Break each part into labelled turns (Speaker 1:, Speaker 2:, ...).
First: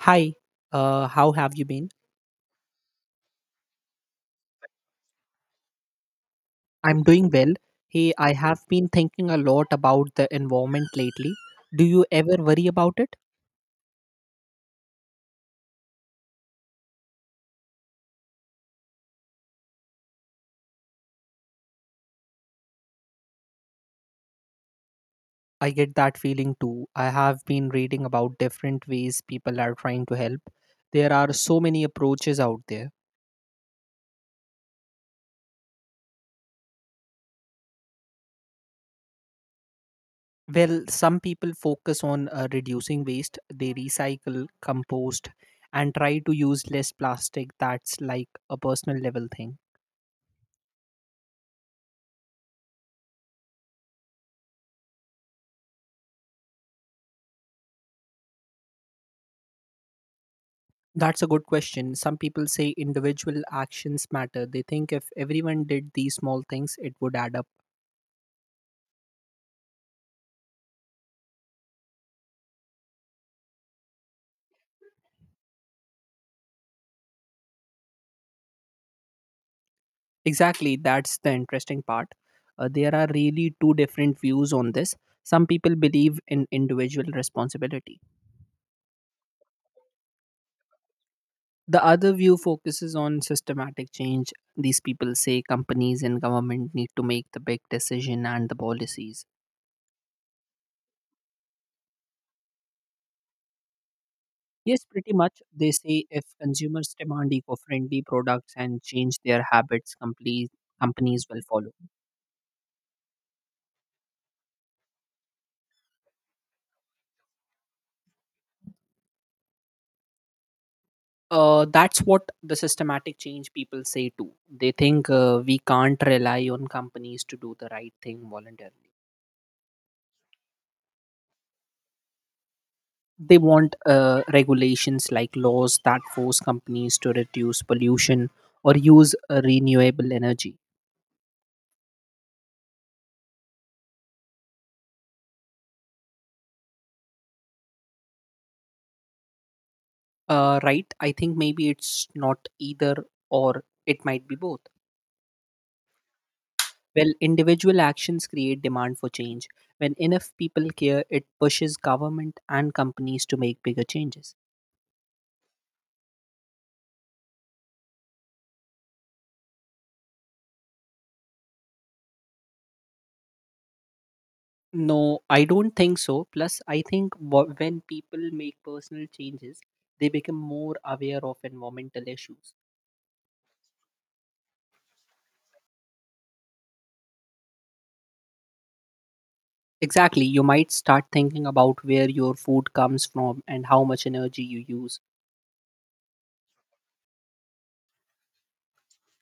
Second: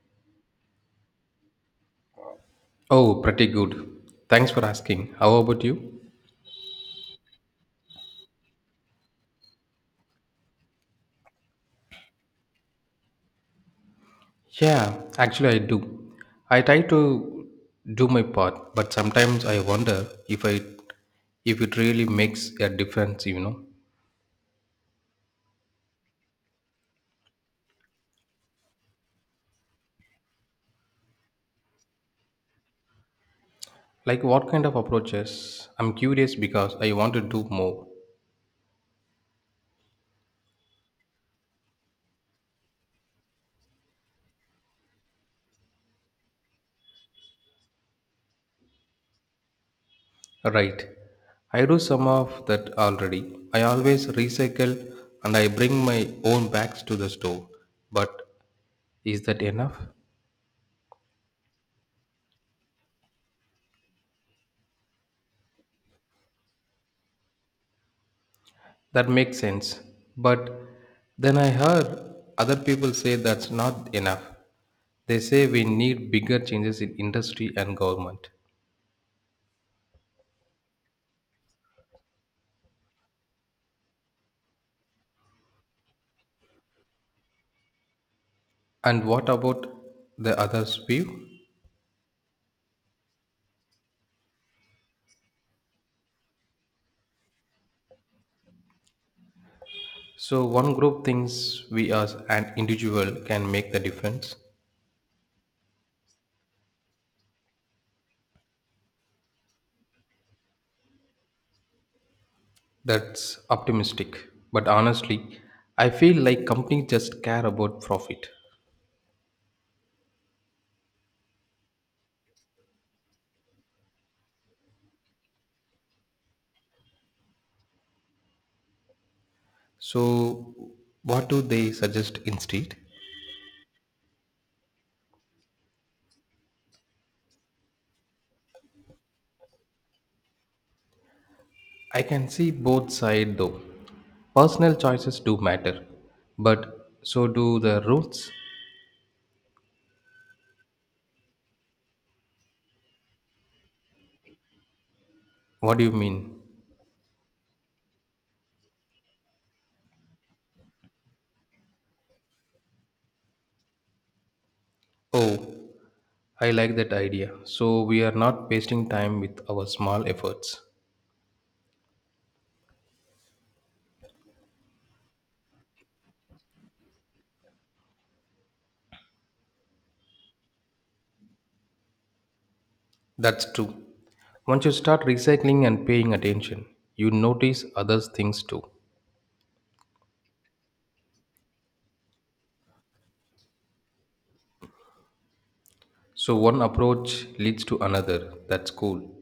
Speaker 1: Hi, how have you been?
Speaker 2: Oh, pretty good. Thanks for asking. How about you?
Speaker 1: I'm doing well. Hey, I have been thinking a lot about the environment lately. Do you ever worry about it?
Speaker 2: Yeah, actually, I do. I try to do my part, but sometimes I wonder if I if it really makes a difference, you know.
Speaker 1: I get that feeling too. I have been reading about different ways people are trying to help. There are so many approaches out there.
Speaker 2: Like what kind of approaches? I'm curious because I want to do more.
Speaker 1: Well, some people focus on reducing waste, they recycle, compost, and try to use less plastic. That's like a personal level thing.
Speaker 2: Right. I do some of that already. I always recycle and I bring my own bags to the store. But is that enough?
Speaker 1: That's a good question. Some people say individual actions matter. They think if everyone did these small things, it would add up.
Speaker 2: That makes sense. But then I heard other people say that's not enough. They say we need bigger changes in industry and government.
Speaker 1: Exactly, that's the interesting part. There are really two different views on this. Some people believe in individual responsibility.
Speaker 2: And what about the others' view?
Speaker 1: The other view focuses on systematic change. These people say companies and government need to make the big decision and the policies.
Speaker 2: So, one group thinks we as an individual can make the difference.
Speaker 1: Yes, pretty much. They say if consumers demand eco friendly products and change their habits, companies will follow.
Speaker 2: That's optimistic. But honestly, I feel like companies just care about profit.
Speaker 1: That's what the systematic change people say too. They think we can't rely on companies to do the right thing voluntarily.
Speaker 2: So, what do they suggest instead?
Speaker 1: They want regulations like laws that force companies to reduce pollution or use renewable energy.
Speaker 2: I can see both sides though. Personal choices do matter, but so do the rules.
Speaker 1: Right? I think maybe it's not either or, it might be both.
Speaker 2: What do you mean?
Speaker 1: Well, individual actions create demand for change. When enough people care, it pushes government and companies to make bigger changes.
Speaker 2: Oh, I like that idea. So we are not wasting time with our small efforts.
Speaker 1: No, I don't think so. Plus, I think when people make personal changes, they become more aware of environmental issues.
Speaker 2: That's true. Once you start recycling and paying attention, you notice others' things too.
Speaker 1: Exactly. You might start thinking about where your food comes from and how much energy you use.
Speaker 2: So one approach leads to another. That's cool.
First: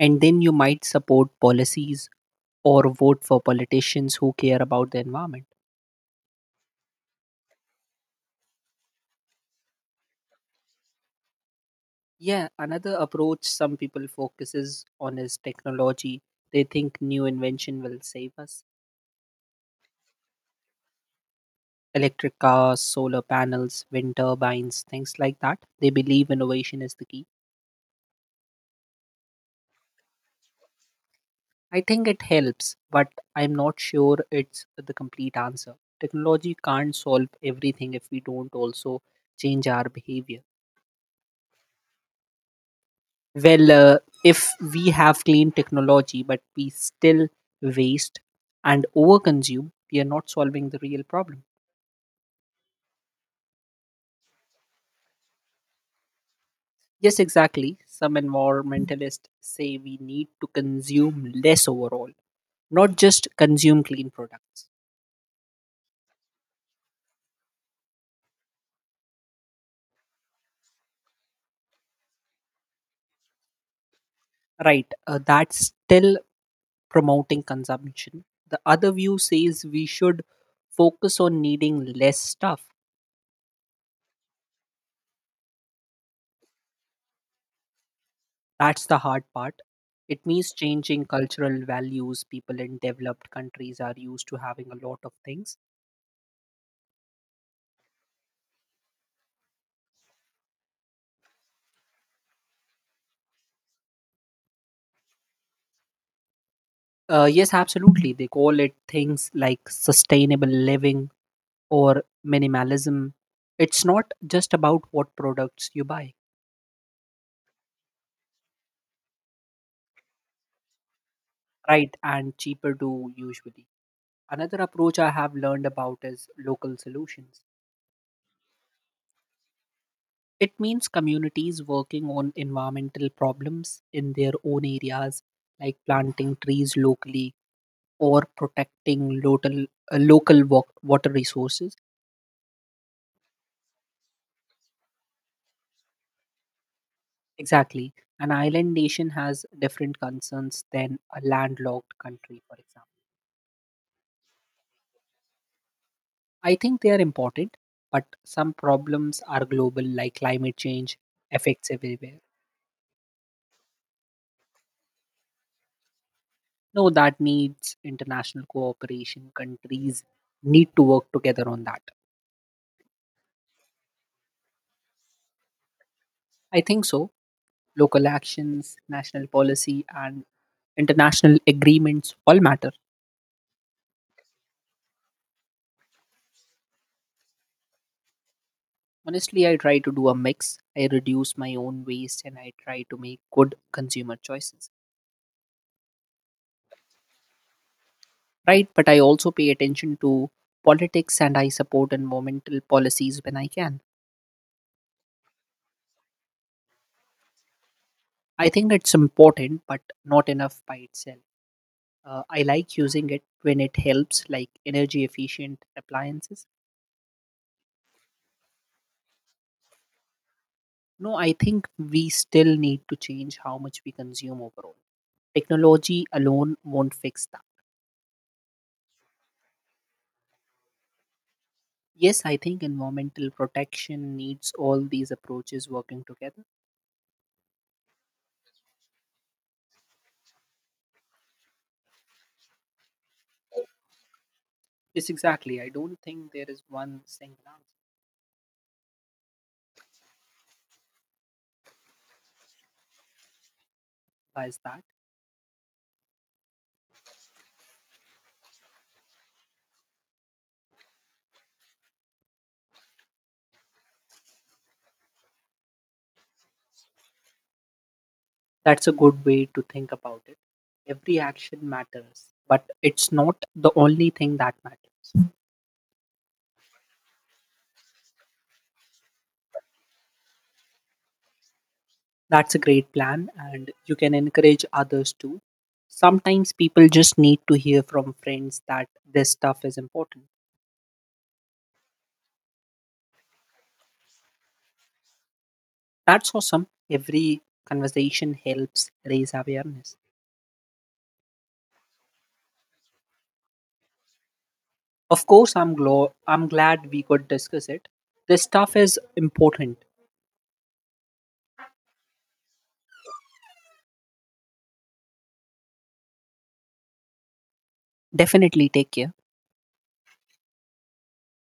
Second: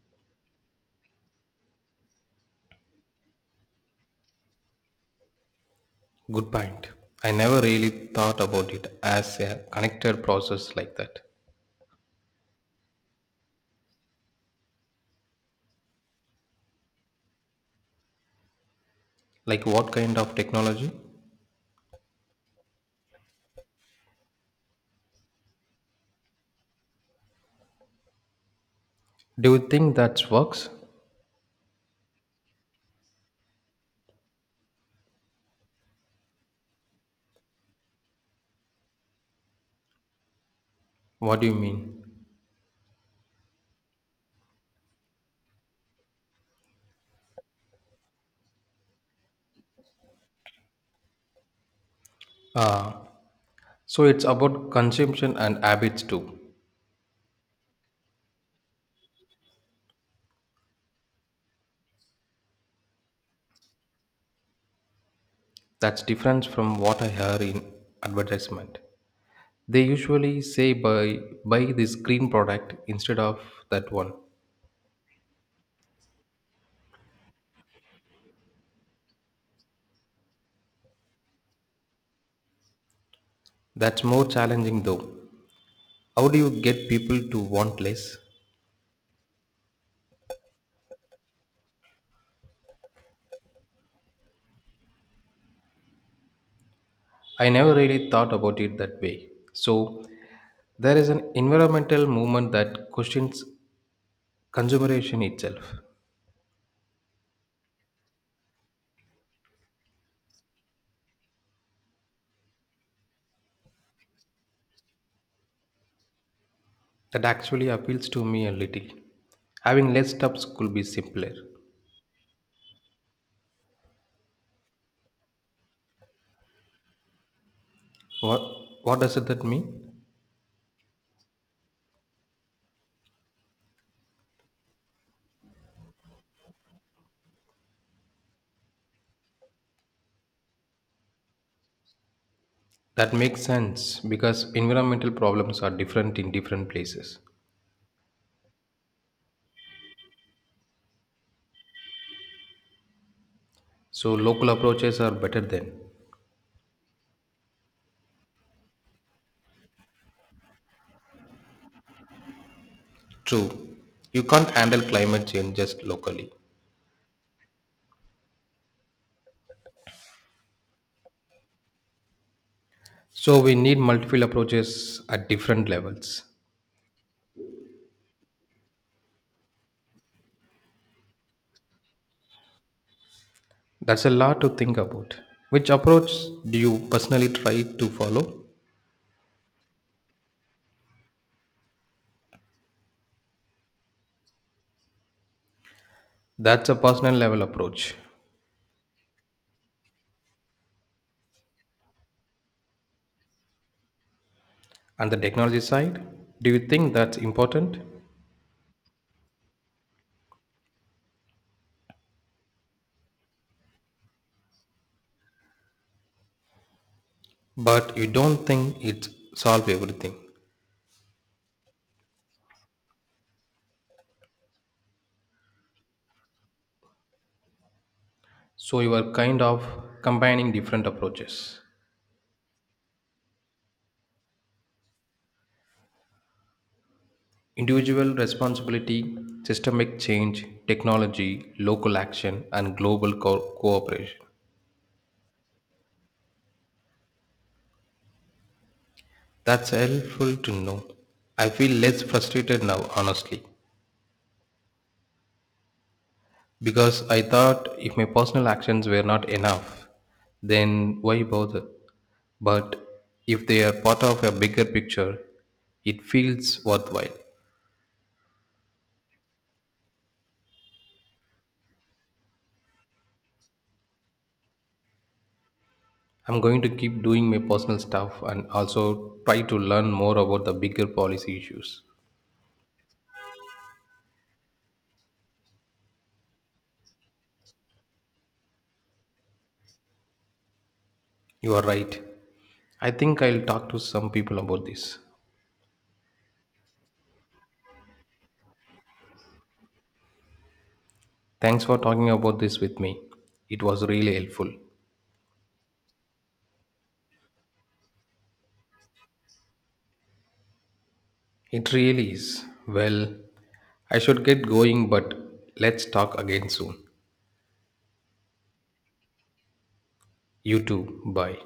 Speaker 1: And then you might support policies or vote for politicians who care about the environment.
Speaker 2: Good point. I never really thought about it as a connected process like that.
Speaker 1: Yeah, another approach some people focuses on is technology. They think new invention will save us.
Speaker 2: Like what kind of technology?
Speaker 1: Electric cars, solar panels, wind turbines, things like that. They believe innovation is the key.
Speaker 2: Do you think that works?
Speaker 1: I think it helps, but I'm not sure it's the complete answer. Technology can't solve everything if we don't also change our behavior.
Speaker 2: What do you mean?
Speaker 1: Well, if we have clean technology, but we still waste and overconsume, we are not solving the real problem.
Speaker 2: So it's about consumption and habits too.
Speaker 1: Yes, exactly. Some environmentalists say we need to consume less overall, not just consume clean products.
Speaker 2: That's different from what I hear in advertisement. They usually say buy this green product instead of that one.
Speaker 1: Right, that's still promoting consumption. The other view says we should focus on needing less stuff.
Speaker 2: That's more challenging though. How do you get people to want less?
Speaker 1: That's the hard part. It means changing cultural values. People in developed countries are used to having a lot of things.
Speaker 2: I never really thought about it that way. So there is an environmental movement that questions consumeration itself.
Speaker 1: Yes, absolutely. They call it things like sustainable living, or minimalism. It's not just about what products you buy,
Speaker 2: That actually appeals to me a little. Having less steps could be simpler.
Speaker 1: right? And cheaper do usually. Another approach I have learned about is local solutions.
Speaker 2: What, what does it that mean?
Speaker 1: It means communities working on environmental problems in their own areas, like planting trees locally or protecting local, local water resources.
Speaker 2: That makes sense because environmental problems are different in different places.
Speaker 1: Exactly. An island nation has different concerns than a landlocked country, for example.
Speaker 2: So local approaches are better then.
Speaker 1: I think they are important, but some problems are global, like climate change affects everywhere.
Speaker 2: True, you can't handle climate change just locally.
Speaker 1: No, that needs international cooperation. Countries need to work together on that.
Speaker 2: So we need multiple approaches at different levels.
Speaker 1: I think so. Local actions, national policy, and international agreements all matter.
Speaker 2: That's a lot to think about. Which approach do you personally try to follow?
Speaker 1: Honestly, I try to do a mix. I reduce my own waste and I try to make good consumer choices.
Speaker 2: That's a personal level approach.
Speaker 1: Right? But I also pay attention to politics and I support environmental policies when I can.
Speaker 2: And the technology side, do you think that's important?
Speaker 1: I think it's important, but not enough by itself. I like using it when it helps, like energy efficient appliances.
Speaker 2: But you don't think it solves everything.
Speaker 1: No, I think we still need to change how much we consume overall. Technology alone won't fix that.
Speaker 2: So you are kind of combining different approaches.
Speaker 1: Yes, I think environmental protection needs all these approaches working together.
Speaker 2: Individual responsibility, systemic change, technology, local action, and global cooperation.
Speaker 1: Yes, exactly. I don't think there is one single answer.
Speaker 2: That's helpful to know. I feel less frustrated now, honestly.
Speaker 1: Why is that?
Speaker 2: Because I thought if my personal actions were not enough, then why bother? But if they are part of a bigger picture, it feels worthwhile.
Speaker 1: That's a good way to think about it. Every action matters, but it's not the only thing that matters.
Speaker 2: I'm going to keep doing my personal stuff and also try to learn more about the bigger policy issues.
Speaker 1: That's a great plan, and you can encourage others too. Sometimes people just need to hear from friends that this stuff is important.
Speaker 2: You are right. I think I'll talk to some people about this.
Speaker 1: That's awesome. Every conversation helps raise awareness.
Speaker 2: Thanks for talking about this with me. It was really helpful.
Speaker 1: Of course, I'm glad we could discuss it. This stuff is important.
Speaker 2: It really is. Well, I should get going, but let's talk again soon.
Speaker 1: Definitely take care.
Speaker 2: You too. Bye.